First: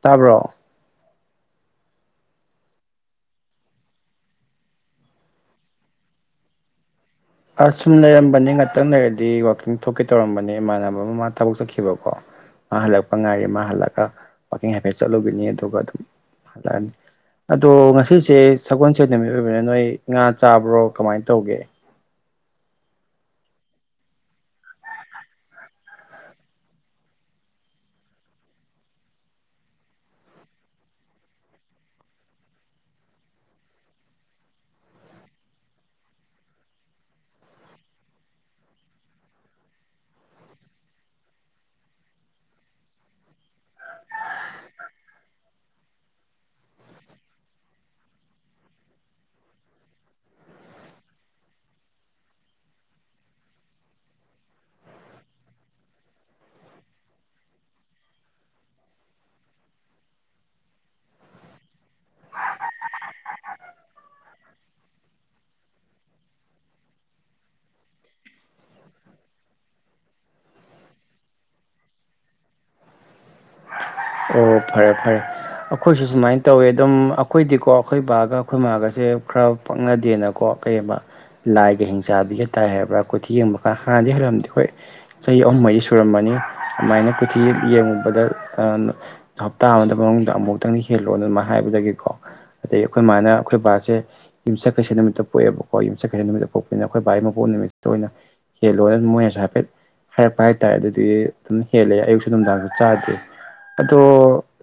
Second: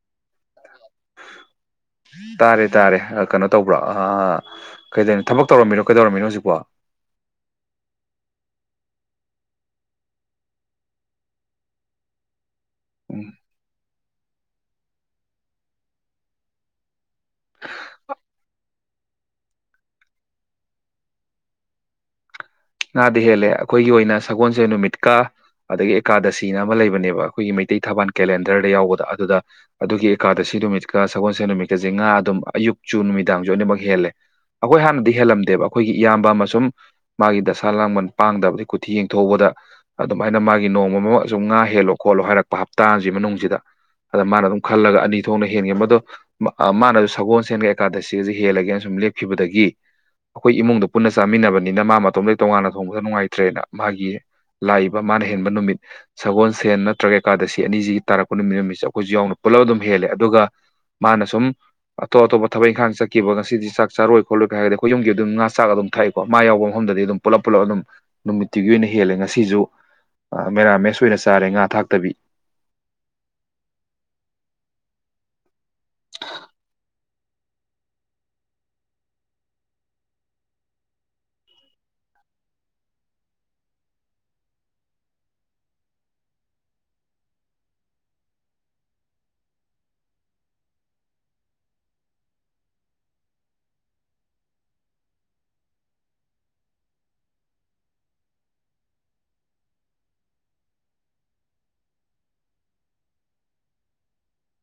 ꯇꯥꯕ꯭ꯔꯣ꯫ [unintelligible] ꯇꯥꯔꯦ ꯇꯥꯔꯦ ꯑ ꯀꯩꯅꯣ ꯇꯧꯕ꯭ꯔꯥ ꯑ ꯀꯩꯗꯣꯏꯅꯣ ꯊꯕꯛ ꯇꯧꯔꯝꯃꯤꯔꯣ ꯀꯩꯗꯧꯔꯝꯃꯤꯅꯣ ꯍꯧꯖꯤꯛꯄꯣ꯫ ꯑ ꯁꯨꯝ ꯂꯩꯔꯝꯕꯅꯦ ꯉꯥꯛꯇꯪ ꯂꯩꯔꯗꯤ ꯋꯥꯛꯀꯤꯡ ꯊꯣꯛꯀꯦ ꯇꯧꯔꯝꯕꯅꯦ ꯏꯃꯥꯟꯅꯕ ꯑꯃ ꯃꯥ ꯊꯕꯛ ꯆꯠꯈꯤꯕꯀꯣ꯫ ꯃꯥ ꯍꯜꯂꯛꯄ ꯎꯝ ꯉꯥꯏꯔꯤ ꯃꯥ ꯍꯜꯂꯒ ꯋꯥꯛꯀꯤꯡ ꯍꯥꯏꯐꯦꯠ ꯆꯠꯂꯨꯈꯤꯅꯤ ꯑꯗꯨꯒ ꯑꯗꯨꯝ ꯍꯜꯂꯛꯑꯅꯤ꯫ ꯑꯗꯣ ꯉꯁꯤꯁꯦ ꯁꯒꯣꯜ ꯁꯦꯟ ꯅꯨꯃꯤꯠ ꯑꯣꯏꯕꯩꯔ ꯅꯣꯏ ꯉꯥ ꯆꯥꯕ꯭ꯔꯣ ꯀꯃꯥꯏꯅ ꯇꯧꯒꯦ ꯉꯥꯗꯤ ꯍꯦꯜꯂꯦ ꯑꯈꯣꯏꯒꯤ ꯑꯣꯏꯅ ꯁꯒꯣꯜꯁꯦꯜ ꯅꯨꯃꯤꯠꯀꯥ ꯑꯗꯒꯤ ꯑꯦꯀꯥꯗꯁꯤꯅ ꯑꯃ ꯂꯩꯕꯅꯦꯕ ꯑꯩꯈꯣꯏꯒꯤ ꯃꯩꯇꯩ ꯊꯕꯥꯟ ꯀꯦꯂꯦꯟꯗꯔꯗ ꯌꯥꯎꯕꯗ ꯑꯗꯨꯗ ꯑꯗꯨꯒꯤ ꯑꯦꯀꯥꯗꯁꯤ ꯅꯨꯃꯤꯠꯀ ꯁꯒꯣꯜꯁꯦꯟ ꯅꯨꯃꯤꯠꯀꯖꯦ ꯉꯥ ꯑꯗꯨꯝ ꯑꯌꯨꯛ ꯆꯨ ꯅꯨꯃꯤꯗꯥꯡꯖꯨ ꯂꯣꯏꯅꯃꯛ ꯍꯦꯜꯂꯦ ꯑꯩꯈꯣꯏ ꯍꯥꯟꯅꯗꯤ ꯍꯦꯜꯂꯝꯗꯦꯕ ꯑꯩꯈꯣꯏꯒꯤ ꯏꯌꯥꯝꯕ ꯑꯃ ꯁꯨꯝ ꯃꯥꯒꯤ ꯗ ꯁꯥ ꯂꯥꯡꯕꯟ ꯄꯥꯡꯗꯕꯗꯒꯤ ꯀꯨꯊꯤ ꯌꯦꯡꯊꯣꯛꯎꯕꯗ ꯑꯗꯨꯃꯥꯏꯅ ꯃꯥꯒꯤ ꯅꯣꯡꯃꯃ ꯁꯨꯝ ꯉꯥ ꯍꯦꯜꯂꯣ ꯈꯣꯠꯂꯣ ꯍꯥꯏꯔꯛꯄ ꯍꯞꯇꯥꯁꯤ ꯃꯅꯨꯡꯁꯤꯗ꯫ ꯑꯗ ꯃꯥꯅ ꯑꯗꯨꯝ ꯈꯜꯂꯒ ꯑꯅꯤ ꯊꯣꯛꯅ ꯍꯦꯟꯒꯦ ꯃꯗꯣ ꯃ-ꯑ ꯃꯥꯅꯁꯨ ꯁꯒꯣꯜꯁꯦꯟꯒ ꯑꯦꯀꯥꯗꯁꯤꯒꯁꯦ ꯍꯦꯜꯂꯒꯦꯅ ꯁꯨꯝ ꯂꯦꯞꯈꯤꯕꯗꯒꯤ꯫ ꯑꯈꯣꯏ ꯏꯃꯨꯡꯗ ꯄꯨꯟꯅ ꯆꯃꯤꯟꯅꯕꯅꯤꯅ ꯃꯥ ꯃꯇꯣꯝꯗ ꯇꯣꯉꯥꯟꯅ ꯊꯣꯡꯕꯗ ꯅꯨꯡꯉꯥꯏꯇ꯭ꯔꯦꯅ ꯃꯥꯒꯤ ꯂꯥꯛꯏꯕ ꯃꯥꯅ ꯍꯦꯟꯕ ꯅꯨꯃꯤꯠ ꯁꯒꯣꯟꯁꯦꯟ ꯅꯠꯇ꯭ꯔꯒ ꯑꯦꯀꯥꯗꯁꯤ ꯑꯅꯤꯁꯤꯒꯤ ꯇꯥꯔꯛꯄ ꯅꯨꯃꯤꯠ ꯅꯨꯃꯤꯠꯁꯦ ꯑꯩꯈꯣꯏꯁꯨ ꯌꯥꯎꯅ ꯄꯨꯜꯂꯞ ꯑꯗꯨꯝ ꯍꯦꯜꯂꯦ ꯑꯗꯨꯒ ꯃꯥꯅ ꯁꯨꯝ ꯑꯇꯣꯞ ꯑꯇꯣꯞꯄ ꯊꯕꯛ ꯏꯪꯈꯥꯡ ꯆꯠꯈꯤꯕ ꯉꯁꯤꯗꯤ ꯆꯥꯛ ꯆꯥꯔꯣꯏ ꯈꯣꯠꯂꯣꯏ ꯀ ꯍꯥꯏꯔꯗꯤ ꯑꯈꯣꯏ ꯌꯨꯝꯒꯤ ꯑꯗꯨꯝ ꯉꯥ ꯆꯥꯛ ꯑꯗꯨꯝ ꯊꯥꯛꯏꯀꯣ ꯃꯥ ꯌꯥꯎꯕ ꯃꯐꯝꯗꯗꯤ ꯑꯗꯨꯝ ꯄꯨꯂꯞ ꯄꯨꯂꯞ ꯑꯗꯨꯝ ꯅꯨꯃꯤꯠꯇꯨꯒꯤ ꯑꯣꯏꯅ ꯍꯦꯜꯂꯦ ꯉꯁꯤꯁꯨ꯫ ꯑꯥ ꯃꯦꯔꯥꯃꯦꯁ ꯑꯣꯏꯅ ꯆꯥꯔꯦ ꯉꯥ ꯊꯥꯛꯇꯕꯤ ꯑꯣ ꯐꯔꯦ ꯐꯔꯦ ꯑꯈꯣꯏꯁꯨ ꯁꯨꯃꯥꯏꯟ ꯇꯧꯋꯦ ꯑꯗꯨꯝ ꯑ ꯈꯣꯏꯗꯤꯀꯣ ꯑꯩꯈꯣꯏ ꯕꯥꯒ ꯑꯩꯈꯣꯏ ꯃꯥꯒꯁꯦ ꯈꯔ ꯄꯪꯅꯗꯦꯅꯀꯣ ꯀꯩꯑꯕ ꯂꯥꯏꯒ ꯍꯤꯡꯆꯥꯕꯤꯒ ꯇꯥꯏ ꯍꯥꯏꯔꯕ꯭ꯔꯥ ꯀꯨꯊꯤ ꯌꯦꯡꯕꯀꯥꯟ ꯍꯥꯟꯅꯗꯤ ꯍꯦꯜꯂꯝꯗꯦ ꯍꯣꯏ ꯆꯍꯤ ꯑꯍꯨꯝ ꯃꯔꯤ ꯁꯨꯔꯝꯃꯅꯤ ꯑꯗꯨꯃꯥꯏꯅ ꯀꯨꯊꯤ ꯌꯦꯡꯉꯨꯕꯗ ꯑꯥꯟꯅꯣ ꯍꯞꯇꯥ ꯑꯃꯗ ꯃꯅꯨꯡꯗ ꯑꯃꯨꯛꯇꯪ ꯍꯦꯜꯂꯣꯅ ꯑꯗꯨꯃꯥꯏ ꯍꯥꯏꯕꯗꯒꯤꯀꯣ ꯑꯗꯩ ꯑꯩꯈꯣꯏ ꯃꯥꯅ ꯑꯩꯈꯣꯏ ꯕꯥꯁꯦ ꯌꯨꯝꯆꯠꯀꯩꯁ ꯅꯨꯃꯤꯠꯇ ꯄꯣꯛꯑꯦꯕꯀꯣ ꯌꯨꯝꯆꯠꯀꯩꯁ ꯅꯨꯃꯤꯠꯇ ꯄꯣꯛꯄꯅꯤꯅ ꯑꯈꯣꯏ ꯚꯥꯏ ꯃꯄꯣꯛ ꯅꯨꯃꯤꯠꯇ ꯑꯣꯏꯅ ꯍꯦꯜꯂꯣꯏ ꯃꯣꯏꯅꯁꯨ ꯍꯥꯏꯐꯦꯠ ꯍꯥꯏꯔꯛꯄ ꯍꯥꯏꯇꯥꯔꯦ ꯑꯗꯨꯗꯨꯗꯤ ꯑꯗꯨꯝ ꯍꯦꯜꯂꯦ ꯑꯌꯨꯛꯁꯨ ꯅꯨꯡꯗꯥꯡꯁꯨ ꯆꯥꯗꯦ ꯑꯗꯣ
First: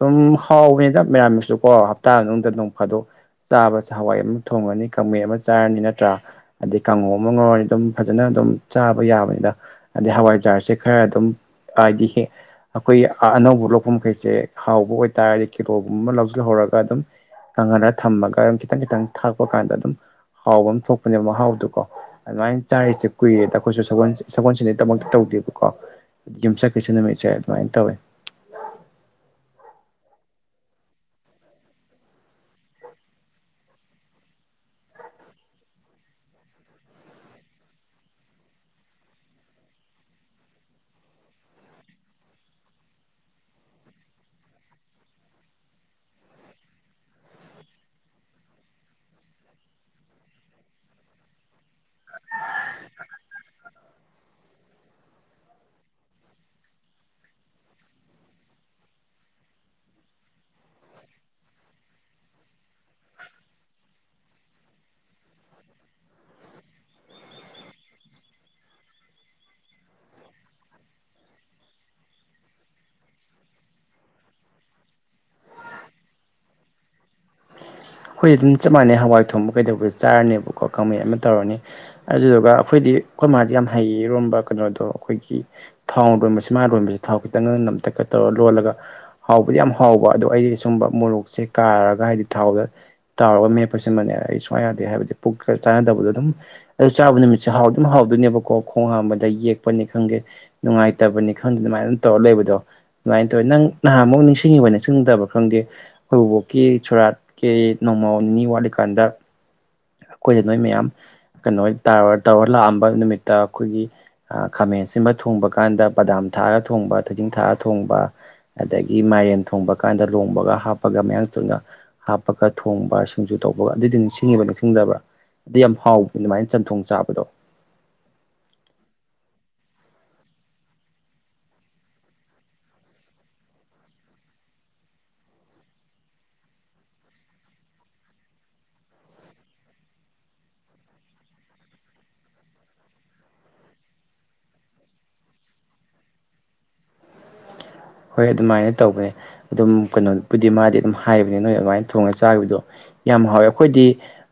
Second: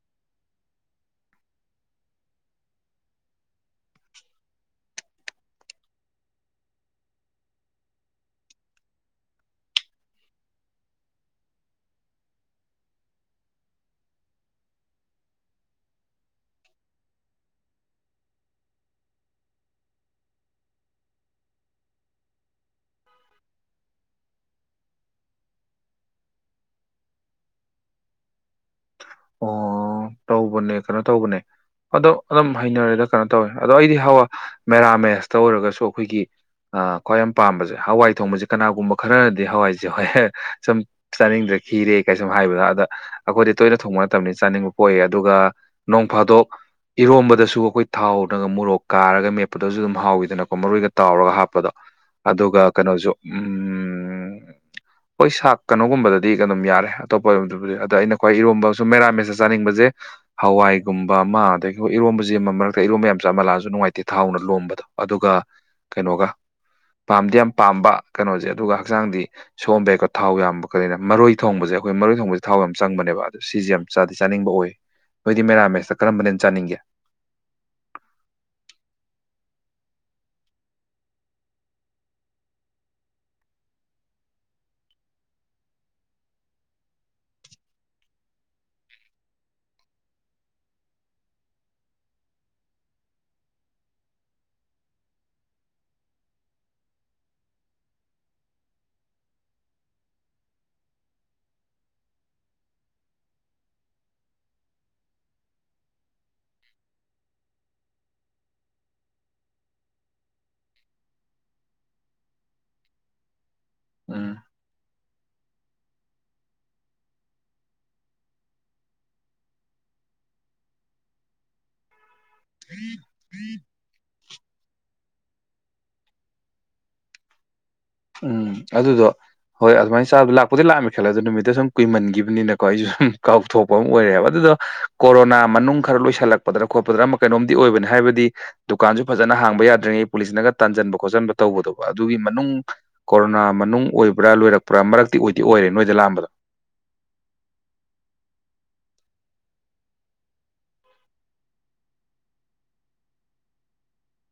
ꯑꯗꯨꯝ ꯍꯥꯎꯕꯅꯤꯗ ꯃꯦꯔꯥꯃꯤꯁꯁꯨꯨ ꯀꯣ ꯍꯞꯇꯥ ꯃꯅꯨꯡꯗ ꯅꯣꯡ ꯐꯥꯗꯣꯛ ꯆꯥꯕꯁꯦ ꯍꯋꯥꯏ ꯑꯃ ꯊꯣꯡꯉꯅꯤ ꯀꯥꯡꯃꯦ ꯑꯃ ꯆꯥꯔꯅꯤ ꯅꯠꯇ꯭ꯔꯥ ꯑꯗꯩ ꯀꯥꯡꯉꯧ ꯑꯃ ꯉꯧꯔꯅꯤ ꯑꯗꯨꯝ ꯐꯖꯅ ꯑꯗꯨꯝ ꯆꯥꯕ ꯌꯥꯕꯅꯤꯗ ꯑꯗꯩ ꯍꯋꯥꯏꯖꯥꯔꯁꯦ ꯈꯔ ꯑꯗꯨꯝ ꯑꯥꯏꯗꯤ ꯍꯦꯛ ꯑꯈꯣꯏ ꯑꯩ ꯑꯅꯧꯕꯂꯣꯛ ꯄꯨꯝꯈꯩꯁꯦ ꯍꯥꯎꯕ ꯑꯣꯏꯇꯥꯔꯗꯤ ꯀꯤꯂꯣꯒꯨꯝꯕ ꯂꯧꯖꯤꯜꯍꯧꯔꯒꯥ ꯑꯗꯨꯝ ꯀꯪꯍꯜꯂ ꯊꯝꯃꯒ ꯑꯗꯨꯝ ꯈꯤꯇꯪ ꯈꯤꯇꯪ ꯊꯥꯛꯄ ꯀꯥꯟꯗ ꯑꯗꯨꯝ ꯍꯥꯎꯕ ꯑꯃ ꯊꯣꯛꯄꯅꯦꯕ ꯃꯍꯥꯎꯗꯨꯀꯣ ꯑꯗꯨꯃꯥꯏꯟ ꯆꯥꯔꯤꯁꯦ ꯀꯨꯏꯔꯦꯗ ꯑꯈꯣꯏꯁꯨ ꯁꯒꯣꯜ ꯁꯒꯣꯜꯁꯦꯟꯗꯃꯛꯇꯥ ꯇꯧꯗꯦꯕꯀꯣ ꯌꯨꯝꯁꯥꯀꯩꯁꯥ ꯅꯨꯃꯤꯠꯁꯦ ꯑꯗꯨꯃꯥꯏꯟ ꯇꯧꯋꯦ ꯑꯣ ꯇꯧꯕꯅꯦ ꯀꯩꯅꯣ ꯇꯧꯕꯅꯦ ꯑꯗꯣ ꯑꯗꯨꯝ ꯍꯩꯅꯔꯦꯗ ꯀꯩꯅꯣ ꯇꯧꯋꯦ ꯑꯗꯣ ꯑꯩꯗꯤ ꯍꯥꯎꯋꯥ ꯃꯦꯔꯥꯃꯦꯁꯇ ꯑꯣꯏꯔꯒꯁꯨ ꯑꯈꯣꯏꯒꯤ ꯑꯥ ꯈ꯭ꯋꯥꯏ ꯌꯥꯝ ꯄꯥꯝꯕꯖꯦ ꯍꯋꯥꯏ ꯊꯣꯡꯕꯖꯦ ꯀꯅꯥꯒꯨꯝꯕ ꯈꯔꯗꯤ ꯍꯋꯥꯏꯖꯦ ꯍꯣꯏ ꯁꯨꯝ ꯆꯥꯅꯤꯡꯗ꯭ꯔꯦ ꯈꯤꯔꯦ ꯀꯥꯏ ꯁꯨꯝ ꯍꯥꯏꯕꯗ ꯑꯗ ꯑꯈꯣꯏꯗꯤ ꯇꯣꯏꯅ ꯊꯣꯡꯕ ꯅꯠꯇꯝꯅꯤꯅ ꯆꯥꯅꯤꯡꯕ ꯄꯣꯛꯏ ꯑꯗꯨꯒ ꯅꯣꯡ ꯐꯥꯗꯣꯛ ꯏꯔꯣꯝꯕꯗꯁꯨ ꯑꯈꯣꯏ ꯊꯥꯎꯅꯒ ꯃꯣꯔꯣꯛ ꯀꯥꯔꯒ ꯃꯦꯞꯄꯗꯨꯖꯨ ꯑꯗꯨꯝ ꯍꯥꯎꯋꯤꯗꯅꯀꯣ ꯃꯔꯣꯏꯒ ꯇꯥꯎꯔꯒ ꯍꯥꯞꯄꯗꯣ ꯑꯗꯨꯒ ꯀꯅꯣꯖꯨ ꯎꯝ ꯍꯣꯏ ꯁꯥꯛ ꯀꯅꯣꯒꯨꯝꯕꯗꯗꯤ ꯑꯗꯨꯝ ꯌꯥꯔꯦ ꯑꯇꯣꯞꯄꯗꯨꯕꯨꯗꯤ ꯑꯗ ꯑꯩꯅ ꯈ꯭ꯋꯥꯏ ꯏꯔꯣꯝꯕ ꯁꯨꯝ ꯃꯦꯔꯥ ꯃꯦꯁꯇ ꯆꯥꯅꯤꯡꯕꯖꯦ ꯍꯋꯥꯏꯒꯨꯝꯕ ꯑꯃ ꯑꯗꯒꯤ ꯍꯣꯏ ꯏꯔꯣꯝꯕꯖꯦ ꯑꯃ ꯃꯔꯛꯇ ꯏꯔꯣꯝꯕ ꯌꯥꯝ ꯆꯥꯃꯍꯜꯂꯑꯖꯨ ꯅꯨꯡꯉꯥꯏꯇꯦ ꯊꯥꯎꯅ ꯂꯣꯝꯕꯗꯣ ꯑꯗꯨꯒ ꯀꯩꯅꯣꯒ ꯄꯥꯝꯗꯤ ꯌꯥꯝ ꯄꯥꯝꯕ ꯀꯩꯅꯣꯖꯦ ꯑꯗꯨꯒ ꯍꯛꯆꯥꯡꯗꯤ ꯁꯣꯝꯕ ꯌꯥꯩꯀꯣ ꯊꯥꯎ ꯌꯥꯝꯕ ꯀꯅ ꯃꯔꯣꯏ ꯊꯣꯡꯕꯁꯦ ꯑꯩꯈꯣꯏ ꯃꯔꯣꯏ ꯊꯣꯡꯕꯁꯦ ꯊꯥꯎ ꯌꯥꯝꯅ ꯆꯪꯕꯅꯦꯕ ꯁꯤꯖꯤ ꯌꯥꯝ ꯆꯥꯗꯤ ꯆꯥꯅꯤꯡꯕ ꯑꯣꯏ ꯅꯣꯏꯗꯤ ꯃꯦꯔꯥꯃꯦꯁꯇ ꯀꯔꯝꯕꯅ ꯍꯦꯟ ꯆꯥꯅꯤꯡꯒꯦ ꯈꯣꯏ ꯑꯗꯨꯝ ꯆꯞ ꯃꯥꯟꯅꯩ ꯍꯋꯥꯏ ꯊꯣꯡꯕ ꯀꯩꯗꯧꯕ ꯆꯥꯔꯅꯦꯕꯀꯣ ꯀꯥꯡꯃꯦꯠ ꯑꯃ ꯇꯧꯔꯅꯤ ꯑꯗꯨꯗꯨꯒ ꯑꯈꯣꯏꯗꯤ ꯈꯣꯏ ꯃꯥꯖꯦ ꯌꯥꯝ ꯍꯩ ꯏꯔꯣꯝꯕ ꯀꯩꯅꯣꯗꯣ ꯑꯈꯣꯏꯒꯤ ꯊꯥꯎꯅ ꯂꯣꯟꯕꯁꯤ ꯃꯥꯅ ꯂꯣꯟꯕꯁꯤ ꯊꯥꯎ ꯈꯤꯇꯪꯒ ꯅꯝꯇꯛꯀ ꯇꯧꯔ ꯂꯣꯜꯂꯒ ꯍꯥꯎꯕꯗꯤ ꯌꯥꯝ ꯍꯥꯎꯕ ꯑꯗꯣ ꯑꯩꯗꯤ ꯁꯨꯝꯕ ꯃꯣꯔꯣꯛꯁꯦ ꯀꯥꯔꯒ ꯍꯥꯏꯗꯤ ꯊꯥꯎꯗ ꯇꯥꯎꯔꯒ ꯃꯦꯞꯄꯁꯤꯟꯕꯅꯦ ꯑꯩ ꯁꯨꯌꯥ ꯌꯥꯗꯦ ꯍꯥꯏꯕꯗꯤ ꯄꯨꯛꯀ ꯆꯥꯟꯅꯗꯕꯗꯣ ꯑꯗꯨꯝ ꯑꯗꯨ ꯆꯥꯔꯨꯕ ꯅꯨꯃꯤꯠꯁꯦ ꯍꯥꯎꯗꯤꯝ ꯍꯥꯎꯗꯣꯏꯅꯦꯕꯀꯣ ꯈꯣꯡ ꯍꯥꯝꯕꯗ ꯌꯦꯛꯄꯅꯤ ꯈꯪꯗꯦ ꯅꯨꯡꯉꯥꯏꯇꯕꯅꯤ ꯈꯪꯗꯦ ꯑꯗꯨꯃꯥꯏꯅ ꯑꯗꯨꯝ ꯇꯧꯔ ꯂꯩꯕꯗꯣ ꯑꯗꯨꯃꯥꯏꯅ ꯇꯧꯋꯤ ꯅꯪ ꯅꯍꯥꯟꯃꯨꯛ ꯅꯤꯡꯁꯤꯡꯉꯤꯕ ꯅꯤꯡꯁꯤꯡꯗꯕ ꯈꯪꯗꯦ ꯈꯣꯏ ꯕꯨꯕꯣꯛꯀꯤ ꯁꯣꯔꯥꯠ ꯀꯦ ꯅꯣꯡꯃ ꯅꯤꯅꯤ ꯋꯥꯠꯂꯤꯀꯥꯟꯗ ꯈꯣꯏꯗ ꯅꯣꯏ ꯃꯌꯥꯝ ꯀꯩꯅꯣꯍꯣꯏ [unintelligible] ꯇꯧꯔ ꯂꯥꯑꯝꯕ ꯅꯨꯃꯤꯠꯇ ꯈꯣꯏꯒꯤ ꯎꯝ ꯑꯥ ꯈꯥꯃꯦꯟ ꯑꯁꯤꯟꯕ ꯊꯣꯡꯕ ꯀꯥꯟꯗ ꯄꯗꯥꯝ ꯊꯥꯛꯑꯒ ꯊꯣꯡꯕ ꯊꯣꯏꯗꯤꯡ ꯊꯥꯛꯑ ꯊꯣꯡꯕ ꯑꯗꯒꯤ ꯃꯥꯏꯔꯦꯟ ꯊꯣꯡꯕ ꯀꯥꯟꯗ ꯂꯣꯡꯕꯒ ꯍꯥꯞꯄꯒ ꯃꯌꯥꯡ ꯇꯨꯟꯒ ꯍꯥꯞꯄꯒ ꯊꯣꯡꯕ ꯁꯤꯡꯖꯨ ꯇꯧꯕꯒ ꯑꯗꯨꯗꯤ ꯅꯤꯡꯁꯤꯡꯉꯤꯕ ꯅꯤꯡꯁꯤꯡ ꯁꯤꯡꯗꯕ꯭ꯔꯥ ꯑꯗꯨꯗ ꯌꯥꯝ ꯍꯥꯎꯕ ꯑꯗꯨꯃꯥꯏꯅ ꯆꯟꯊꯣꯡ ꯆꯥꯕꯗꯣ ꯎꯝ ꯑꯗꯨꯗꯣ ꯍꯣꯏ ꯑꯗꯨꯃꯥꯏ ꯆꯥꯕꯗꯣ ꯂꯥꯛꯄꯨꯗꯤ ꯗꯤ ꯂꯥꯛꯑꯝꯃꯦ ꯈꯜꯂ ꯑꯗꯨ ꯅꯨꯃꯤꯠꯇꯨ ꯁꯨꯝ ꯀꯨꯏꯃꯟꯒꯤꯕꯅꯤꯅꯀꯣ ꯑꯩꯖꯨ ꯀꯥꯎꯊꯣꯛꯄ ꯑꯝ ꯑꯣꯏꯔꯦꯕ ꯑꯗꯨꯗꯣ ꯀꯣꯔꯣꯅꯥ ꯃꯅꯨꯡ ꯈꯔ ꯂꯣꯏꯁꯤꯜꯂꯛꯄꯗ꯭ꯔ ꯈꯣꯠꯄꯗ꯭ꯔ ꯑꯃ ꯀꯩꯅꯣꯝꯗꯤ ꯑꯣꯏꯕꯅꯤ ꯍꯥꯏꯕꯗꯤ ꯗꯨꯀꯥꯟꯖꯨ ꯐꯖꯅ ꯍꯥꯡꯕ ꯌꯥꯗ꯭ꯔꯤꯉꯩ ꯄꯨꯂꯤꯁꯅꯒ ꯇꯥꯟꯖꯟꯕ ꯈꯣꯠꯆꯟꯕ ꯇꯧꯕꯗꯣꯕ ꯑꯗꯨꯒꯤ ꯃꯅꯨꯡ ꯀꯣꯔꯣꯅꯥ ꯃꯅꯨꯡ ꯑꯣꯏꯕ꯭ꯔꯥ ꯂꯣꯏꯔꯛꯄ꯭ꯔꯥ ꯃꯔꯛꯇꯤ ꯑꯣꯏꯗꯤ ꯑꯣꯏꯔꯦ ꯅꯣꯏꯗ ꯂꯥꯑꯝꯕꯗꯣ ꯍꯣꯏ ꯑꯗꯨꯃꯥꯏꯅ ꯇꯧꯕꯅꯦ ꯑꯗꯨꯝ ꯀꯩꯅꯣꯕꯨꯗꯤ ꯃꯥꯗꯤ ꯑꯗꯨꯝ ꯍꯥꯏꯕꯅꯦ ꯅꯣꯏ ꯑꯗꯨꯃꯥꯏꯅ ꯊꯣꯡꯉꯒ ꯆꯥꯒꯤꯕꯗꯣ ꯌꯥꯝ ꯍꯥꯎꯋꯦ ꯑꯈꯣꯏꯗꯤ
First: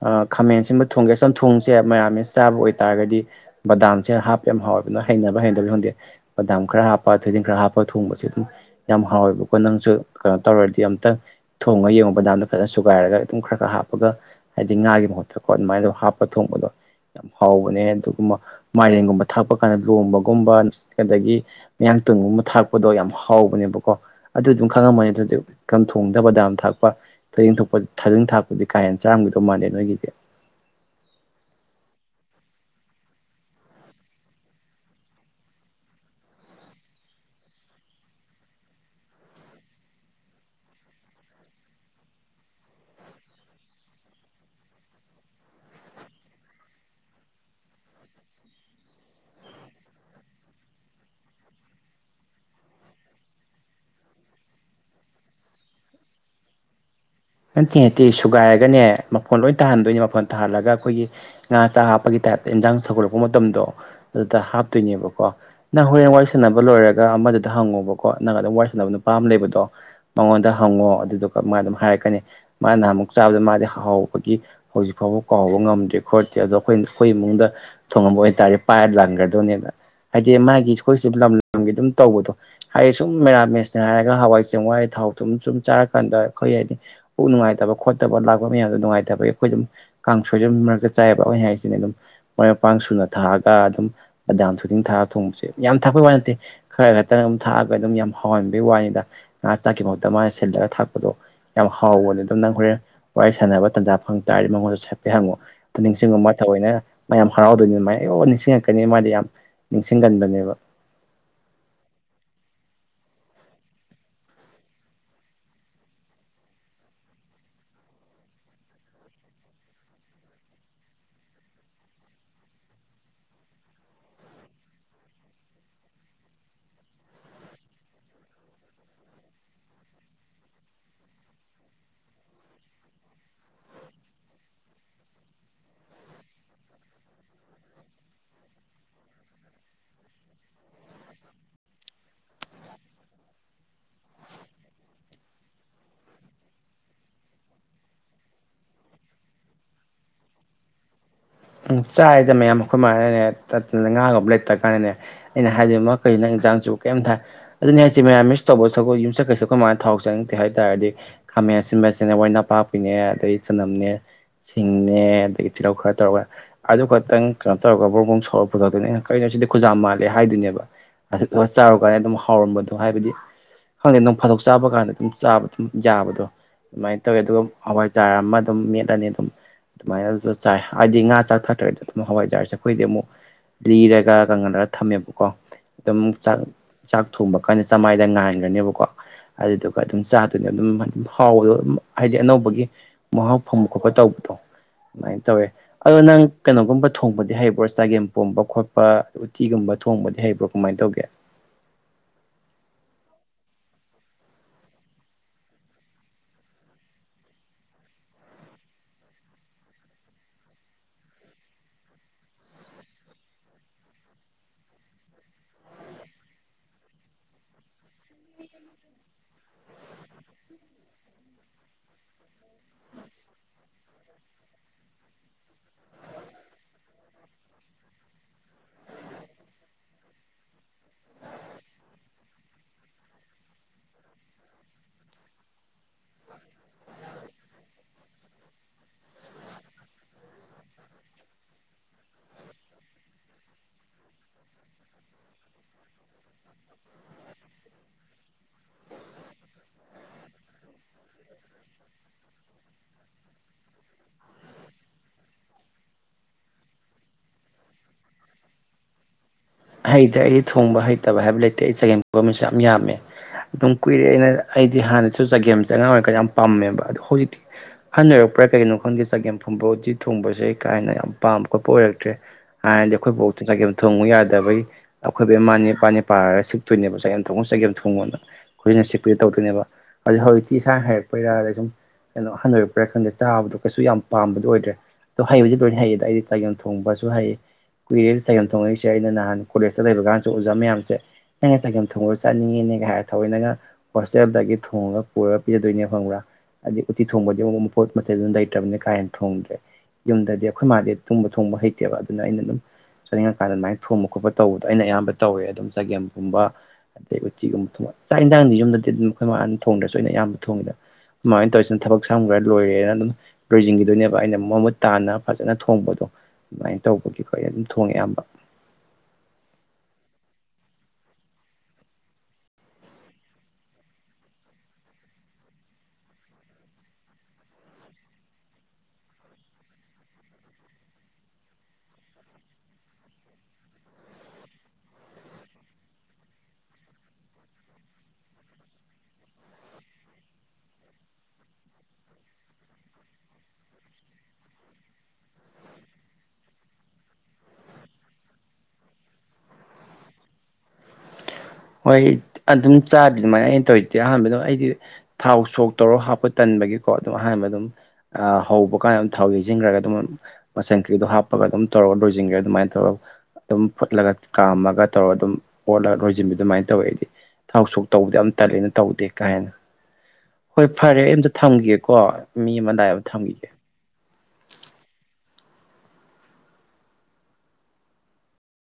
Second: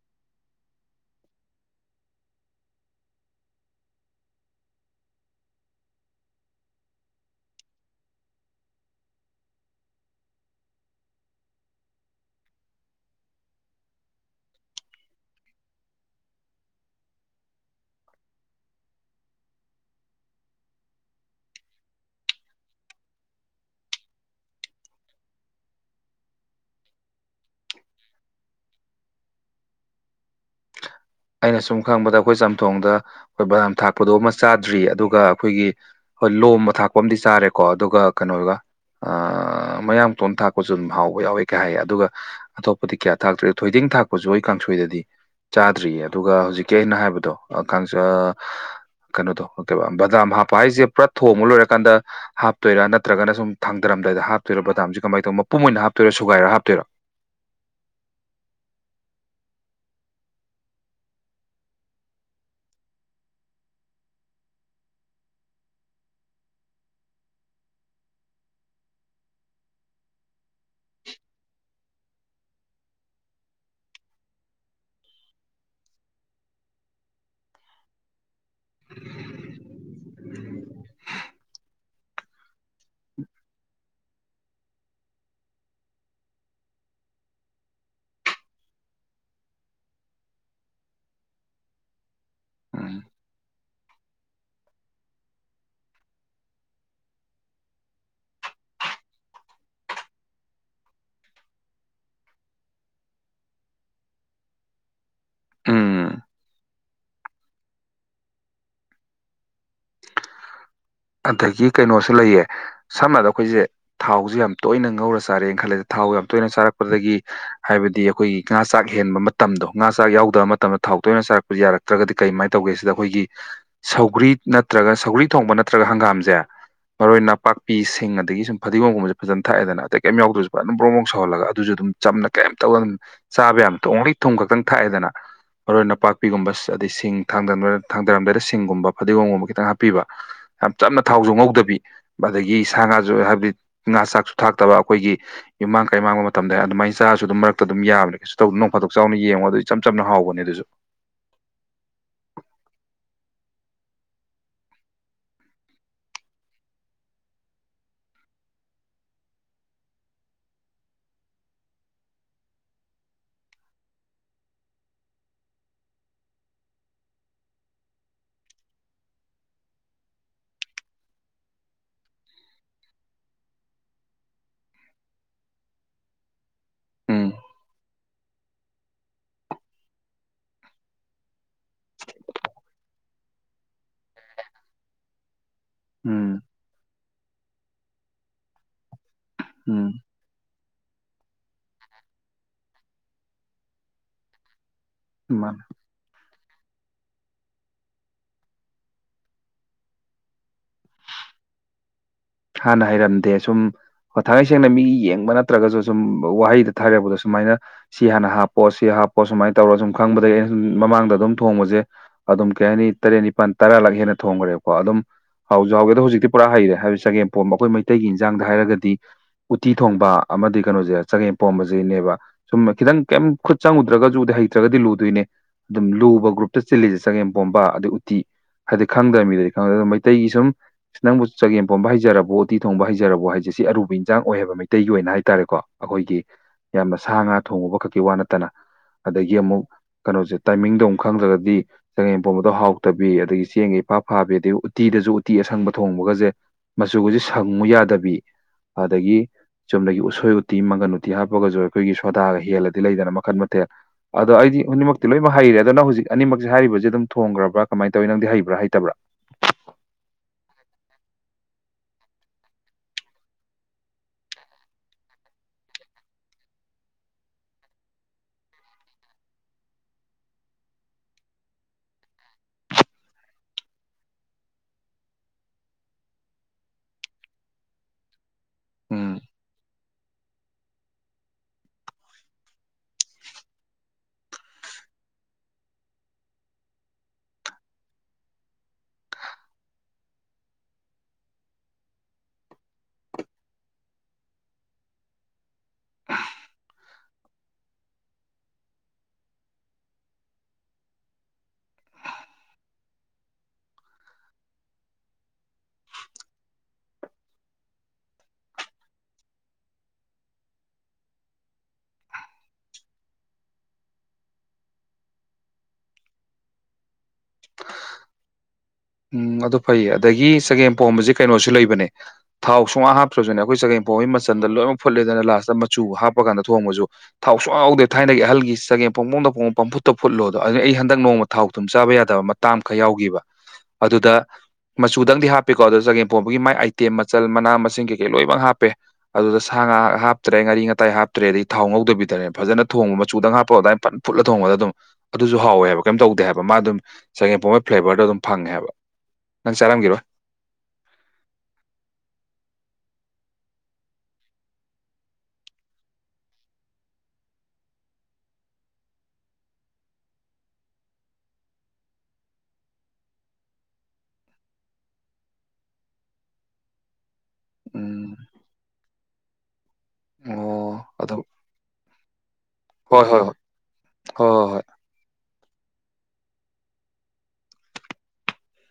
ꯑꯥ ꯈꯥꯃꯦꯟ ꯁꯤꯟꯕ ꯊꯣꯡꯒꯦꯔ ꯆꯝꯊꯣꯡꯁꯦ ꯃꯔꯥꯃꯦꯁ ꯆꯥꯕ ꯑꯣꯏꯇꯥꯔꯒꯗꯤ ꯕꯗꯥꯝꯁꯦ ꯍꯥꯞꯄ ꯌꯥꯝ ꯍꯥꯎꯋꯦꯕ ꯅꯣꯏ ꯍꯩꯅꯕ ꯍꯩꯅꯗꯕꯕꯤ ꯈꯪꯗꯦ ꯕꯗꯥꯝ ꯈꯔ ꯍꯥꯞꯄ ꯊꯣꯏꯗꯤꯡ ꯈꯔ ꯍꯥꯞꯄ ꯊꯣꯡꯕꯁꯤꯗ ꯌꯥꯝ ꯍꯥꯎꯋꯦꯕꯀꯣ ꯅꯪꯁꯨ ꯀꯩꯅꯣ ꯇꯧꯔꯗꯤ ꯑꯝꯇ ꯊꯣꯡꯉ ꯌꯦꯡꯉꯣ ꯕꯗꯥꯝꯗꯣ ꯐꯖꯅ ꯁꯨꯒꯥꯏꯔꯒ ꯑꯗꯨꯝ ꯈꯔ ꯈꯔ ꯍꯥꯞꯄꯒ ꯍꯥꯏꯗꯤ ꯉꯥꯒꯤ ꯃꯍꯨꯠꯇꯀꯣ ꯑꯗꯨꯃꯥꯏꯅꯗꯣ ꯍꯥꯞꯄ ꯊꯣꯡꯕꯗꯣ ꯌꯥꯝ ꯍꯥꯎꯕꯅꯦ ꯑꯗꯨꯒꯨꯝꯕ ꯃꯥꯏꯔꯦꯟꯒꯨꯝꯕ ꯊꯥꯛꯄ ꯀꯥꯟꯗ ꯂꯣꯝꯕꯒꯨꯝꯕ ꯑꯗꯒꯤ ꯃꯌꯥꯡ ꯇꯨꯟꯒꯨꯝꯕ ꯊꯥꯛꯄꯗꯣ ꯌꯥꯝ ꯍꯥꯎ ꯍꯥꯎꯕꯅꯦꯕꯀꯣ ꯑꯗꯨ ꯑꯗꯨꯝ ꯈꯪꯉꯝꯃꯅꯤ ꯑꯗꯨꯗꯤ ꯆꯝꯊꯣꯡꯗꯕ ꯕꯗꯥꯝ ꯊꯥꯛꯄ ꯊꯣꯏꯌꯤꯡ ꯊꯣꯛꯄ ꯊꯥꯖꯤꯡ ꯊꯥꯛꯄꯗꯤ ꯀꯥ ꯍꯦꯟꯅ ꯆꯥꯔꯝꯒꯤꯗꯧ ꯃꯥꯟꯗꯦ ꯅꯣꯏꯒꯤꯗꯤ ꯑꯩꯅ ꯁꯨꯝ ꯈꯪꯕꯗ ꯑꯈꯣꯏ ꯆꯝꯊꯣꯡꯗ ꯈꯣꯏ ꯕꯗꯥꯝ ꯊꯥꯛꯄꯗꯣ ꯑꯃ ꯆꯥꯗ꯭ꯔꯤ ꯑꯗꯨꯒ ꯑꯈꯣꯏꯒꯤ ꯍꯣꯏ ꯂꯣꯝꯕ ꯊꯥꯛꯄ ꯑꯃꯗꯤ ꯆꯥꯔꯦꯀꯣ ꯑꯗꯨꯒ ꯀꯩꯅꯣꯒ ꯑꯥ ꯃꯌꯥꯡꯇꯣꯟ ꯊꯥꯛꯄꯖꯨ ꯑꯗꯨꯝ ꯍꯥꯎꯕ ꯌꯥꯎꯋꯦ ꯀꯥꯏ ꯍꯥꯏ ꯑꯗꯨꯒ ꯑꯇꯣꯞꯄꯗꯤ ꯀꯌꯥ ꯊꯥꯛꯇ꯭ꯔꯦ ꯊꯣꯏꯗꯤꯡ ꯊꯥꯛꯄꯖꯨ ꯑꯩ ꯀꯥꯡꯁꯣꯏꯗꯗꯤ ꯆꯥꯗ꯭ꯔꯤꯌꯦ ꯗꯨꯒ ꯍꯧꯖꯤꯛꯀꯤ ꯑꯩꯅ ꯍꯥꯏꯕꯗꯣ ꯀꯥꯡꯁ ꯀꯩꯅꯣꯗꯣ ꯀꯩꯕ ꯕꯗꯥꯝ ꯍꯥꯞꯄ ꯍꯥꯏꯖꯦ ꯄꯨꯔꯥ ꯊꯣꯡꯕ ꯂꯣꯏꯔꯀꯥꯟꯗ ꯍꯥꯞꯇꯣꯏꯔꯥ ꯅꯠꯇ꯭ꯔꯒꯅ ꯁꯨꯝ ꯊꯥꯡꯗꯔꯝꯗꯥꯏꯗ ꯍꯥꯞꯇꯣꯏꯔ ꯕꯗꯥꯝꯖꯤ ꯀꯃꯥꯏ ꯇꯧ ꯃꯄꯨꯝ ꯑꯣꯏꯅ ꯍꯥꯞꯇꯣꯏꯔꯣ ꯁꯨꯒꯥꯏꯔ ꯍꯥꯞꯇꯣꯏꯔꯣ ꯅꯠꯇꯦ ꯅꯠꯇꯦ ꯁꯨꯒꯥꯏꯔꯒꯅꯦ ꯃꯐꯣꯟ ꯂꯣꯏ ꯇꯥꯍꯟꯗꯣꯏꯅꯦ ꯃꯐꯣꯟ ꯇꯥꯍꯜꯂꯒ ꯑꯈꯣꯏꯒꯤ ꯉꯥ ꯆꯥꯛ ꯍꯥꯞꯄꯒꯤ ꯇꯥꯏꯞꯇ ꯏꯟꯁꯥꯡ ꯁꯧꯒꯠꯂꯛꯄ ꯃꯇꯝꯗꯣ ꯑꯗꯨꯗ ꯍꯥꯞꯇꯣꯏꯅꯦꯕꯀꯣ ꯅꯪ ꯍꯣꯔꯦꯟ ꯋꯥꯔꯤ ꯁꯥꯟꯅꯕ ꯂꯣꯏꯔꯒ ꯑꯃꯗꯨꯗ ꯍꯪꯉꯣꯕꯀꯣ ꯅꯪ ꯑꯗꯨꯝ ꯋꯥꯔꯤ ꯁꯥꯟꯅꯕ ꯅꯨꯄꯥ ꯑꯃ ꯂꯩꯕꯗꯣ ꯃꯉꯣꯟꯗ ꯍꯪꯉꯣ ꯑꯗꯨꯗꯨꯒ ꯃꯥ ꯑꯗꯨꯝ ꯍꯥꯏꯔꯛꯀꯅꯤ ꯃꯥ ꯅꯍꯥꯟꯃꯨꯛ ꯆꯥꯕꯗꯣ ꯃꯥꯗꯤ ꯍꯥꯎꯕꯒꯤ ꯍꯧꯖꯤꯛ ꯐꯥꯎꯕ ꯀꯥꯎꯕ ꯉꯝꯗꯦ ꯈꯣꯠꯇꯦ ꯑꯗꯣ ꯑꯩꯈꯣꯏ ꯑꯩꯈꯣꯏ ꯏꯃꯨꯡꯗ ꯊꯣꯡꯉꯝꯕ ꯑꯣꯏꯇꯥꯥꯔꯦ ꯄꯥꯏꯔ ꯂꯥꯟꯈ꯭ꯔꯗꯧꯅꯦꯅ ꯍꯥꯏꯗꯤ ꯃꯥꯒꯤ [unintelligible] ꯁꯈꯣꯏꯁꯨ ꯑꯗꯨꯝ ꯂꯝ ꯂꯝꯒꯤ ꯑꯗꯨꯝ ꯇꯧꯕꯗꯣ ꯍꯥꯏꯗꯤ ꯁꯨꯝ ꯃꯦꯔꯥꯃꯦꯁꯅꯦ ꯍꯥꯏꯔꯒ ꯍꯋꯥꯏ ꯆꯦꯡꯋꯥꯏ ꯊꯥꯎ ꯊꯨꯝ ꯁꯨꯝ ꯆꯥꯔꯀꯥꯟꯗ ꯑꯩꯈꯣꯏ ꯍꯥꯏꯗꯤ ꯄꯨꯛ ꯅꯨꯡꯉꯥꯏꯇꯕ ꯈꯣꯠꯇꯕ ꯂꯥꯛꯄ ꯃꯌꯥꯝꯗꯣ ꯅꯨꯡꯉꯥꯏꯇꯕꯒꯤ ꯑꯩꯈꯣꯏ ꯑꯗꯨꯝ ꯀꯥꯡ ꯁꯣꯏꯖꯨ ꯑꯗꯨꯝ ꯃꯔꯛꯇ ꯆꯥꯏꯑꯦꯕ ꯑꯣꯏ ꯍꯥꯏꯔꯤꯁꯤꯅꯦ ꯑꯗꯨꯝ ꯃꯔꯣꯏ ꯃꯄꯥꯡ ꯎꯝ ꯁꯨꯅ ꯊꯥꯛꯑꯒ ꯑꯗꯨꯝ ꯗꯥꯝ ꯊꯨꯗꯤꯡ ꯊꯥꯛꯑꯒ ꯊꯣꯡꯕꯁꯦ ꯌꯥꯝ ꯊꯥꯛꯄꯩ ꯋꯥ ꯅꯠꯇꯦ ꯈꯔ ꯈꯛꯇꯅ ꯑꯗꯨꯝ ꯊꯥꯛꯑꯒ ꯑꯗꯨꯝ ꯌꯥꯝ ꯍꯥꯎꯍꯟꯕꯒꯤ ꯋꯥꯅꯤꯗ ꯉꯥ ꯆꯥꯛꯀꯤ ꯃꯍꯨꯠꯇ ꯃꯥꯅ ꯁꯤꯜꯂꯔꯒ ꯊꯥꯛꯄꯗꯣ ꯌꯥꯝ ꯍꯥꯎꯕꯅꯦ ꯑꯗꯨꯝ ꯅꯪ ꯍꯣꯔꯦꯟ ꯋꯥꯔꯤ ꯁꯥꯟꯅꯕ ꯇꯥꯟꯖꯥ ꯐꯪ ꯇꯥꯔꯗꯤ ꯃꯉꯣꯟꯗ ꯍꯥꯢꯐꯦꯠ ꯍꯪꯉꯣ ꯎꯝ ꯅꯤꯡꯁꯤꯡꯒꯨꯝꯕ ꯊꯧꯑꯣꯏꯅ ꯃꯥ ꯌꯥꯝ ꯍꯔꯥꯎꯗꯣꯏꯅꯤ ꯑꯗꯨꯃꯥꯏꯅ ꯅꯤꯡꯁꯤꯡꯉꯛꯀꯅꯤ ꯃꯥꯗꯤ ꯌꯥꯝ ꯅꯤꯡꯁꯤꯡꯒꯟꯕꯅꯦꯕ ꯑꯗꯒꯤ ꯀꯩꯅꯣꯁꯨ ꯂꯩꯌꯦ ꯁꯝꯅ ꯍꯥꯏꯔꯕꯗ ꯑꯩꯈꯣꯏꯁꯦ ꯊꯥꯎꯁꯦ ꯌꯥꯝ ꯇꯣꯏꯅ ꯉꯧꯔ ꯆꯥꯔꯦꯅ ꯈꯜꯂꯁꯦ ꯊꯥꯎ ꯌꯥꯝ ꯇꯣꯏꯅ ꯆꯥꯔꯛꯄꯗꯒꯤ ꯍꯥꯏꯕꯗꯤ ꯑꯩꯈꯣꯏꯒꯤ ꯉꯥ ꯆꯥꯛ ꯍꯦꯟꯕ ꯃꯇꯝꯗꯣ ꯉꯥ ꯆꯥꯛ ꯌꯥꯎꯗꯕ ꯃꯇꯝꯗ ꯊꯥꯎ ꯇꯣꯏꯅ ꯆꯥꯔꯄꯁꯨ ꯌꯥꯔꯛꯇꯦ ꯅꯠꯇ꯭ꯔꯒꯗꯤ ꯀꯩꯃꯥꯏꯅ ꯇꯧꯒꯦ ꯁꯤꯗ ꯑꯩꯈꯣꯏꯒꯤ ꯁꯧꯒ꯭ꯔꯤ ꯅꯠꯇ꯭ꯔꯒ ꯁꯧꯒ꯭ꯔꯤ ꯊꯣꯡꯕ ꯅꯠꯇ꯭ꯔꯒ ꯍꯪꯒꯥꯝꯁꯦ ꯃꯔꯣꯏ ꯅꯥꯄꯥꯛꯄꯤꯁꯤꯡ ꯑꯗꯒꯤ ꯁꯨꯝ ꯐꯗꯤꯒꯣꯒꯨꯝꯕꯁꯦ ꯐꯖꯅ ꯊꯥꯛꯑꯦꯗ ꯑꯇꯩ ꯀꯩꯝ ꯌꯥꯎꯗ꯭ꯔꯁꯨ ꯄꯨꯔꯥ ꯑꯗꯨꯝꯡ ꯕꯔꯣꯡ ꯕꯔꯣꯡ ꯁꯧꯍꯜꯂꯒ ꯑꯗꯨꯁꯨ ꯑꯗꯨꯝ ꯆꯝꯅ ꯀꯔꯤꯝ ꯇꯧ ꯆꯥꯕ ꯌꯥꯝ ꯊꯣꯡꯂꯦ ꯑꯣꯡꯂꯤ ꯊꯨꯝ ꯈꯛꯇꯪ ꯊꯥꯛꯑꯦꯗꯅ ꯃꯔꯨ ꯑꯣꯏꯅꯄꯥꯛꯄꯤꯒꯨꯝꯕ ꯑꯗꯩ ꯁꯤꯡ ꯊꯥꯡ ꯊꯥꯡ ꯊꯥꯡꯗꯔꯝꯗꯥꯏꯗ ꯁꯤꯡꯒꯨꯝꯕ ꯐꯗꯤꯒꯣꯝꯒꯨꯝꯕ ꯈꯤꯇꯪ ꯍꯥꯞꯄꯤꯕ ꯌꯥꯝ ꯆꯝꯅ ꯊꯥꯎꯁꯨ ꯉꯧꯗꯕꯤ ꯑꯗꯒꯤ ꯁꯥ ꯉꯥꯁꯨ ꯍꯥꯏꯕꯗꯤ ꯉꯥ ꯆꯥꯛꯁꯨ ꯊꯥꯛꯇꯕ ꯑꯩꯈꯣꯏꯒꯤ ꯌꯨꯝꯃꯥꯡ ꯀꯩ ꯃꯥꯡꯕ ꯃꯇꯝꯗ ꯑꯗꯨꯃꯥꯏꯅ ꯆꯥꯔꯁꯨ ꯑꯗꯨꯝ ꯃꯔꯛꯇ ꯑꯗꯨꯝ ꯌꯥꯕꯅꯦ ꯀꯩꯁꯨ ꯇꯧꯗꯕꯅꯦ ꯅꯣꯡ ꯐꯗꯣꯛ ꯆꯥꯎꯅꯦ ꯌꯦꯡꯉꯣ ꯑꯗꯨ ꯏꯆꯝꯆꯝꯅ ꯍꯥꯎꯕꯅꯦ ꯑꯗꯨꯁꯨ ꯆꯥꯔꯦꯗ ꯃꯌꯥꯝ ꯑꯩꯈꯣꯏꯅꯅꯦ ꯉꯥꯒꯨꯝꯕ ꯂꯩꯔꯛꯇ꯭ꯔ ꯀꯥꯟꯗꯅꯦ ꯑꯩꯅ ꯍꯥꯏꯗꯣꯏꯅꯦ ꯃꯥ ꯀꯩꯅꯣ ꯏꯟꯖꯥꯡꯁꯦ ꯀꯩꯝ ꯊꯥ ꯑꯗꯨꯅꯦ ꯍꯥꯏꯁꯦ ꯃꯌꯥꯝ ꯃꯤꯁ ꯇꯧꯕ ꯁꯒꯣꯏ ꯌꯨꯝꯆꯠꯀꯩꯁꯨ ꯈꯣꯏꯃꯥꯅ ꯊꯥꯎ ꯆꯪꯅꯤꯡꯗꯦ ꯍꯥꯏꯇꯥꯔꯗꯤ ꯈꯥꯃꯦꯟ ꯑꯁꯤꯟꯕꯁꯤꯅꯦ ꯃꯔꯣꯏ ꯅꯄꯥꯛꯄꯤꯅꯦ ꯑꯗꯩ ꯆꯅꯝꯅꯦ ꯁꯤꯡꯅꯦ ꯑꯗꯩ ꯇꯤꯜꯍꯧ ꯈꯔ ꯇꯧꯔꯒ ꯑꯗꯨ ꯈꯛꯇꯪ ꯀꯩꯅꯣ ꯇꯧꯔꯒ ꯕ꯭ꯔꯣꯡ ꯕ꯭ꯔꯣꯡ ꯁꯧꯔꯒ ꯄꯨꯊꯣꯛꯇꯣꯏꯅꯤ ꯀꯔꯤꯅꯣ ꯁꯤꯗꯤ ꯈꯨꯖꯥꯝ ꯃꯥꯜꯂꯦ ꯍꯥꯏꯗꯨꯏꯅꯦꯕ ꯑꯗꯨꯗꯨꯒ ꯆꯥꯔꯨꯀꯥꯟꯗ ꯑꯗꯨꯝ ꯍꯥꯎꯔꯝꯕꯗꯣ ꯍꯥꯏꯕꯗꯤ ꯈꯪꯗꯦ ꯅꯣꯡ ꯐꯥꯗꯣꯛ ꯆꯥꯕ ꯀꯥꯟꯗ ꯑꯗꯨꯝ ꯆꯥꯕ ꯑꯗꯨꯝ ꯌꯥꯕꯗꯣ ꯑꯗꯨꯃꯥꯏꯅ ꯇꯧꯋꯦ ꯎꯝ ꯑꯗꯨꯒ ꯍꯋꯥꯏꯖꯥꯔꯥ ꯑꯃ ꯑꯗꯨꯝ ꯃꯦꯠꯂꯅꯤ ꯑꯗꯨꯝ ꯑꯗꯨꯃꯥꯏꯅ ꯑꯗꯨ ꯆꯥꯏ ꯍꯥꯏꯗꯤ ꯉꯥ ꯆꯥꯛ ꯊꯥꯠꯇ꯭ꯔꯗꯤ ꯑꯗꯨꯝ ꯍꯋꯥꯏꯖꯥꯔꯁꯦ ꯑꯩꯈꯣꯏꯗꯤ ꯑꯃꯨꯛ ꯂꯤꯔꯒ ꯀꯪꯍꯟꯂꯒ ꯊꯝꯃꯦꯕꯀꯣ ꯑꯗꯨꯝ ꯆꯥꯛ ꯎꯝ ꯆꯥꯛ ꯊꯣꯡꯕ ꯀꯥꯟꯗ ꯆꯝꯃꯥꯏꯗ ꯉꯥꯏꯈ꯭ꯔꯅꯤꯕꯀꯣ ꯑꯗꯨꯗꯨꯒ ꯎꯝ ꯑꯗꯨꯝ ꯆꯥꯗꯣꯏꯅꯤ ꯑꯗꯨꯝ ꯑꯗꯨꯝ ꯍꯥꯎꯕꯗꯣ ꯑꯗꯨꯝ ꯍꯥꯏꯗꯤ ꯑꯅꯧꯕꯒꯤ ꯃꯍꯥꯎ ꯐꯝꯕ ꯈꯣꯠꯄ ꯇꯧꯕꯗꯣ ꯑꯗꯨꯃꯥꯏꯅ ꯇꯧꯋꯦ ꯃꯥꯅꯦ ꯑꯗꯣ ꯅꯪ ꯀꯩꯅꯣꯒꯨꯝꯕ ꯊꯣꯡꯕꯗꯤ ꯍꯩꯕ꯭ꯔꯣ ꯆꯒꯦꯝ ꯄꯣꯝꯕ ꯈꯣꯠꯄ ꯎꯇꯤꯒꯨꯝꯕ ꯊꯣꯡꯕꯗꯤ ꯍꯩꯕ꯭ꯔꯣ ꯀꯃꯥꯏꯅ ꯇꯧꯒꯦ ꯍꯥꯟꯅ ꯍꯩꯔꯝꯗꯦ ꯁꯨꯝ ꯊꯥꯡꯒꯩ ꯁꯦꯡꯅ ꯃꯤꯒꯤ ꯌꯦꯡꯕ ꯅꯠꯇ꯭ꯔꯒꯁꯨ ꯁꯨꯝ ꯋꯥꯍꯩꯗ ꯊꯥꯔꯛꯄꯗꯣ ꯁꯨꯃꯥꯏꯅ ꯁꯤ ꯍꯥꯟꯅ ꯍꯥꯞꯄꯣ ꯁꯤ ꯍꯥꯞꯄꯣ ꯁꯨꯃꯥꯏꯅ ꯇꯧꯔꯣ ꯁꯨꯝ ꯈꯪꯕꯗꯒꯤ ꯑꯩꯅ ꯃꯃꯥꯡꯗ ꯑꯗꯨꯝ ꯊꯣꯡꯕꯁꯦ ꯑꯗꯨꯝ ꯀꯩ ꯍꯥꯏꯅꯤ ꯇꯔꯦꯠ ꯅꯤꯄꯥꯜ ꯇꯔꯥ ꯂꯛ ꯍꯦꯟꯅ ꯊꯣꯡꯈ꯭ꯔꯦꯕꯀꯣ ꯑꯗꯨꯝ ꯍꯧꯁꯨ ꯍꯧꯋꯦ ꯑꯗꯣ ꯍꯧꯖꯤꯛꯇꯤ ꯄꯨꯔꯥ ꯍꯩꯔꯦ ꯍꯥꯏꯕꯗꯤ ꯆꯒꯦꯝ ꯄꯣꯝꯕ ꯑꯩꯈꯣꯏ ꯃꯩꯇꯩꯒꯤ ꯏꯟꯖꯥꯡꯗ ꯍꯥꯏꯔꯒꯗꯤ ꯎꯇꯤ ꯊꯣꯡꯕ ꯑꯃꯗꯤ ꯀꯩꯅꯣꯁꯦ ꯆꯒꯦꯝ ꯄꯣꯝꯕꯁꯤꯅꯦꯕ ꯁꯨꯝ ꯈꯤꯇꯪ ꯀꯩꯝ ꯈꯨꯠ ꯆꯪꯉꯨꯗ꯭ꯔꯒꯁꯨꯗꯤ ꯍꯩꯇ꯭ꯔꯒꯗꯤ ꯂꯨꯗꯣꯏꯅꯦ ꯑꯗꯨꯝ ꯂꯨꯕ ꯒ꯭ꯔꯨꯞꯇ ꯆꯤꯜꯂꯤꯁꯦ ꯆꯒꯦꯝꯄꯣꯝꯕ ꯑꯗꯩ ꯎꯇꯤ ꯍꯥꯏꯗꯤ ꯈꯪꯗꯕ ꯃꯤꯗꯗꯤ ꯈꯪꯗ꯭ꯔꯦ ꯃꯩꯇꯩꯒꯤ ꯁꯨꯝ ꯅꯪꯕꯨ ꯆꯒꯦꯝ ꯄꯣꯝꯕ ꯍꯩꯖꯔꯕꯣ ꯑꯣ ꯎꯇꯤ ꯊꯣꯡꯕ ꯍꯩꯖꯔꯕꯣ ꯍꯥꯏꯁꯦ ꯁꯤ ꯑꯔꯨꯕ ꯏꯟꯖꯥꯡ ꯑꯣꯏ ꯍꯥꯏꯕ ꯃꯩꯇꯩꯒꯤ ꯑꯣꯏꯅ ꯍꯥꯏꯇꯥꯔꯦꯀꯣ ꯑꯩꯈꯣꯏꯒꯤ ꯌꯥꯝꯅ ꯁꯥ ꯉꯥ ꯊꯣꯡꯉꯨꯕ ꯈꯛꯀꯤ ꯋꯥ ꯅꯠꯇꯅ ꯑꯗꯒꯤ ꯑꯃꯨꯛ ꯀꯩꯅꯣꯁꯦ ꯇꯥꯏꯃꯤꯡꯗꯣ ꯑꯃꯨꯛ ꯈꯪꯗ꯭ꯔꯒꯗꯤ ꯆꯒꯦꯝꯄꯣꯝꯕꯗꯣ ꯍꯥꯎꯇꯕꯤ ꯑꯗꯒꯤ ꯆꯦꯡꯒ ꯏꯐ ꯐꯥꯕꯤ ꯑꯗꯒꯤ ꯎꯇꯤꯗꯁꯨ ꯎꯇꯤ ꯑꯁꯪꯕ ꯊꯣꯡꯕꯒꯁꯦ ꯃꯆꯨꯒꯁꯦ ꯁꯪꯉꯨ ꯌꯥꯗꯕꯤ ꯑꯗꯒꯤ ꯆꯨꯝꯅꯒꯤ ꯎꯁꯣꯏ ꯎꯇꯤ ꯃꯪꯒꯟ ꯎꯇꯤ ꯍꯥꯞꯄꯒꯁꯨ ꯑꯩꯈꯣꯏꯒꯤ ꯁꯣꯗꯥꯒ ꯍꯦꯜꯂꯗꯤ ꯂꯩꯗꯅ ꯃꯈꯟ ꯃꯊꯦꯜ ꯑꯗꯣ ꯑꯩꯗꯤ ꯑꯅꯤꯃꯛꯇꯤꯂꯣꯏꯅꯃꯛ ꯍꯩꯔꯦ ꯑꯗꯣ ꯅꯪ ꯍꯧꯖꯤꯛ ꯑꯅꯤꯃꯛꯁꯦ ꯍꯥꯏꯔꯤꯕꯁꯦ ꯑꯗꯨꯝ ꯊꯣꯡꯈ꯭ꯔꯕ ꯀꯃꯥꯏꯅ ꯇꯧꯋꯤ ꯅꯪꯗꯤ ꯍꯩꯕ꯭ꯔ ꯍꯩꯇꯕ꯭ꯔ ꯍꯩ ꯑꯩꯗꯤ ꯊꯣꯡꯕ ꯍꯩꯇꯕ ꯍꯥꯏꯕ ꯂꯩꯇꯦ ꯑꯩ ꯆꯒꯦꯝ ꯑꯃꯁꯨ ꯌꯥꯝ ꯌꯥꯝꯃꯦ ꯑꯗꯨꯝ ꯀꯨꯏꯔꯦ ꯑꯩꯅ ꯑꯩꯗꯤ ꯍꯥꯟꯅꯁꯨ ꯆꯒꯦꯝꯁꯦ ꯑꯉꯥꯡ ꯑꯣꯏꯔꯤꯀꯥꯟ ꯌꯥꯝ ꯄꯥꯝꯃꯦꯕ ꯑꯗꯣ ꯍꯧꯖꯤꯛꯇꯤ ꯑꯍꯟ ꯑꯣꯏꯔꯛꯄꯒꯤꯔ ꯀꯩꯒꯤꯅꯣ ꯈꯪꯗꯦ ꯆꯒꯦꯝ ꯊꯣꯡꯕ ꯎꯇꯤ ꯊꯣꯡꯕꯁꯦ ꯀꯥ ꯍꯦꯟꯅ ꯌꯥꯝ ꯄꯥꯝꯕ ꯈꯣꯠꯄ ꯑꯣꯏꯔꯛꯇ꯭ꯔꯦ ꯍꯥꯟꯅꯗꯤ ꯑꯩꯈꯣꯏꯕꯣꯛꯇꯣ ꯆꯒꯦꯝ ꯊꯣꯡꯎ ꯌꯥ ꯗꯕꯩ ꯑꯩꯈꯣꯏ ꯑꯕꯦꯝꯃ ꯏꯕꯥꯅꯤ ꯄꯥꯔꯒ ꯁꯤꯛꯇꯣꯏꯅꯦꯕ ꯆꯒꯦꯝ ꯊꯣꯡꯉꯣ ꯆꯒꯦꯝ ꯊꯣꯡꯉꯣ ꯍꯥꯏꯅ ꯑꯩꯈꯣꯏꯖꯥꯅ ꯁꯤꯛꯄ ꯎꯝ ꯇꯧꯗꯣꯏꯅꯦꯕ ꯍꯧꯖꯤꯛꯇꯤ ꯏꯁꯥꯅ ꯍꯩꯔꯛꯄꯩꯔ ꯁꯨꯝ ꯀꯩꯅꯣ ꯑꯍꯟ ꯑꯣꯏꯔꯛꯄꯩꯔ ꯈꯪꯗꯦ ꯆꯥꯕꯗꯣ ꯀꯩꯁꯨ ꯌꯥꯝ ꯄꯥꯝꯕꯗꯨ ꯑꯣꯏꯗ꯭ꯔꯦ ꯑꯗꯣ ꯍꯩꯕꯗꯤ ꯂꯣꯏꯅ ꯍꯥꯏꯌꯦ ꯑꯗ ꯑꯩꯗꯤ ꯆꯥꯒꯦꯝ ꯊꯣꯡꯕꯁꯨ ꯍꯥꯏꯌꯦ ꯀꯨꯏꯔꯦ ꯆꯒꯦꯝ ꯊꯣꯡꯉꯛꯏꯁꯦ ꯑꯗꯨꯅ ꯀꯣꯂꯦꯖꯇ ꯂꯩꯕ ꯀꯥꯟꯗꯁꯨ ꯑꯣꯖꯥ ꯃꯌꯥꯝꯁꯦ ꯅꯪꯅ ꯆꯥꯒꯦꯝ ꯊꯣꯡꯕ ꯆꯠꯅꯤꯡꯉꯦꯅꯦ ꯍꯥꯏꯔꯒ ꯊꯧꯋꯣꯏꯅꯒ ꯍꯣꯁꯇꯦꯜꯗꯒꯤ ꯊꯣꯡꯉꯒ ꯄꯨꯔꯒ ꯄꯤꯖꯗꯣꯏꯅꯦ ꯈꯪꯕ꯭ꯔꯥ ꯍꯥꯏꯗꯤ ꯎꯇꯤ ꯊꯣꯡꯕꯗꯤ ꯑꯃꯨꯛ ꯃꯄꯣꯠ ꯃꯆꯩꯗꯨꯅ ꯂꯩꯇ꯭ꯔꯕꯅꯤ ꯀꯥ ꯍꯦꯟꯅ ꯊꯣꯡꯗ꯭ꯔꯦ ꯌꯨꯝꯗꯗꯤ ꯑꯩꯈꯣꯏ ꯃꯥꯗꯤ ꯑꯗꯨꯝꯕ ꯊꯣꯡꯕ ꯍꯩꯇꯦꯕ ꯑꯗꯨꯅ ꯑꯩꯅ ꯑꯗꯨꯝ ꯆꯠꯅꯤꯡꯉꯛꯀꯥꯟꯗ ꯑꯗꯨꯃꯥꯏꯅ ꯊꯣꯡꯕ ꯈꯣꯠꯄ ꯇꯧꯕꯗꯣ ꯑꯩꯅ ꯑꯌꯥꯝꯕ ꯇꯧꯋꯦ ꯑꯗꯨꯝ ꯆꯒꯦꯝꯒꯨꯝꯕ ꯑꯗꯩ ꯎꯇꯤꯒꯨꯝꯕ ꯊꯣꯡ ꯆꯥꯛ ꯏꯟꯁꯥꯡꯗꯤ ꯌꯨꯝꯗꯗꯤ ꯑꯗꯨꯝ ꯑꯩꯈꯣꯏ ꯃꯥꯅ ꯊꯣꯡꯗ꯭ꯔꯁꯨ ꯑꯩꯅ ꯑꯌꯥꯝꯕ ꯊꯣꯡꯉꯤꯗ ꯑꯈꯣꯏ ꯃꯥ ꯍꯣꯏ ꯇꯧꯔꯤꯁꯤꯅ ꯊꯕꯛ ꯁꯝꯈ꯭ꯔꯦ ꯂꯣꯏꯔꯦꯅ ꯗꯨꯝ ꯂꯣꯏꯖꯤꯟꯈꯤꯗꯣꯏꯅꯦꯕ ꯑꯩꯅ ꯃꯃꯨꯠ ꯇꯥꯅ ꯐꯖꯅ ꯊꯣꯡꯕꯗꯣ ꯑꯗꯨꯃꯥꯏꯅ ꯇꯧꯕꯒꯤ ꯑꯩꯈꯣꯏꯅ ꯑꯗꯨꯝ ꯊꯣꯡꯉꯦ ꯑꯌꯥꯝꯕ ꯎꯝ ꯑꯗꯨ ꯐꯩ ꯌꯦ ꯑꯗꯒꯤ ꯆꯒꯦꯝ ꯄꯣꯝꯕꯕꯁꯤ ꯀꯩꯅꯣꯁꯨ ꯂꯩꯕꯅꯦ ꯊꯥꯎ ꯁꯨꯡꯍꯥꯞ ꯍꯥꯞꯇ꯭ꯔꯁꯨꯅꯦ ꯑꯩꯈꯣꯏ ꯆꯒꯦꯝꯄꯣ ꯃꯆꯟꯗ ꯂꯣꯏꯅꯃꯛ ꯐꯨꯠꯂꯦꯗꯅ ꯂꯥꯁꯇ ꯃꯆꯨ ꯍꯥꯞꯄ ꯀꯥꯟꯗ ꯊꯣꯡꯕꯁꯨ ꯊꯥꯎ ꯁꯨꯡꯌꯥꯎꯗꯦ ꯊꯥꯏꯅꯒꯤ ꯑꯍꯜꯒꯤ ꯆꯒꯦꯝ ꯐꯣꯡꯄꯣꯡꯗ ꯐꯣꯡ ꯄꯝꯐꯨꯠꯇ ꯐꯨꯠꯂꯣꯗꯣ ꯑꯗꯨ ꯑꯩ ꯍꯟꯗꯛ ꯅꯣꯡꯃ ꯊꯥꯎ ꯑꯗꯨꯝ ꯆꯥꯕ ꯌꯥꯗꯕ ꯇꯥꯝꯈꯛ ꯌꯥꯎꯈꯤꯕ ꯑꯗꯨꯗ ꯃꯆꯨꯗꯪꯗꯤ ꯍꯥꯞꯄꯦꯀꯣ ꯑꯗꯣ ꯆꯒꯦꯝꯄꯣꯝꯕꯒꯤ ꯃꯥꯏ ꯑꯥꯏꯇꯦꯝ ꯃꯆꯜ ꯃꯅꯥ ꯃꯁꯤꯡ ꯀꯩꯀꯩ ꯂꯣꯏꯅꯃꯛ ꯍꯥꯞꯄꯦ ꯑꯗꯨꯗ ꯁꯥ ꯉꯥ ꯍꯥꯞꯇ꯭ꯔꯦ ꯉꯥꯔꯤ ꯉꯇꯥꯏ ꯍꯥꯞꯇ꯭ꯔꯦ ꯑꯗꯩ ꯊꯥꯎ ꯉꯧꯗꯕꯤꯗꯅꯅꯦ ꯐꯖꯅ ꯊꯣꯡꯕ ꯃꯆꯨꯗꯪ ꯍꯥꯞꯄꯣ ꯑꯗꯨꯃꯏꯅ ꯐꯨꯠꯂ ꯊꯣꯡꯕꯗ ꯑꯗꯨꯝ ꯑꯗꯨꯁꯨ ꯍꯥꯎꯋꯦ ꯍꯥꯏꯕ ꯀꯩꯝ ꯇꯧꯗꯦ ꯍꯥꯏꯕ ꯃꯥ ꯑꯗꯨꯝ ꯆꯒꯦꯝ ꯄꯣꯝꯕꯩ ꯐ꯭ꯂꯦꯕꯔꯗꯣ ꯑꯗꯨꯝ ꯐꯪꯉꯦ ꯍꯥꯏꯕ ꯅꯪ ꯆꯔꯥꯝꯒꯤꯔꯣꯏ ꯍꯣꯏ ꯑꯗꯨꯝ ꯆꯥꯕꯤ ꯑꯗꯨꯃꯥꯏꯅ ꯑꯩꯅ ꯇꯧꯔꯤꯗꯦ ꯑꯍꯥꯟꯕꯗꯣ ꯑꯩꯗꯤ ꯊꯥꯎ ꯁꯣꯛꯇꯧꯔꯒ ꯍꯥꯞꯄ ꯇꯟꯕꯒꯤꯀꯣ ꯑꯗꯨꯝ ꯍꯥꯟꯕ ꯑꯗꯨꯝ ꯑ ꯍꯧꯕ ꯀꯥꯟꯗ ꯑꯗꯨꯝ ꯊꯥꯎ ꯌꯩꯁꯤꯟꯈ꯭ꯔꯒ ꯑꯗꯨꯝ ꯃꯆꯟ ꯀꯩꯗꯣ ꯍꯥꯞꯄꯒ ꯑꯗꯨꯝ ꯇꯧꯔꯒ ꯂꯣꯏꯁꯤꯟꯒ꯭ꯔꯦ ꯑꯗꯨꯃꯥꯏꯅ ꯇꯧꯔꯒ ꯑꯗꯨꯝ ꯐꯨꯠꯂꯒ ꯀꯥꯝꯃꯒ ꯇꯧꯔꯒ ꯑꯗꯨꯝ ꯑꯣꯠꯂꯒ ꯂꯣꯏꯁꯤꯟꯕꯤ ꯑꯗꯨꯃꯥꯏꯅ ꯇꯧꯋꯦ ꯑꯩꯗꯤ ꯊꯥꯎ ꯁꯣꯛ ꯎꯝ ꯇꯧꯕꯗꯤ ꯌꯝꯇꯟꯂꯦ ꯇꯧꯗꯦ ꯀꯥꯏꯅ ꯍꯣꯏ ꯑꯣ ꯐꯔꯦ ꯑꯩ ꯑꯗꯨꯝ ꯑꯝꯇ ꯊꯝꯒꯤꯒꯦꯀꯣ ꯃꯤ ꯑꯃꯂꯛꯑꯦ ꯍꯣꯏ ꯍꯣꯏ ꯍꯣꯏ ꯊꯝꯈꯤꯒꯦ ꯍꯣꯏ ꯍꯣꯏ ꯍꯣꯏ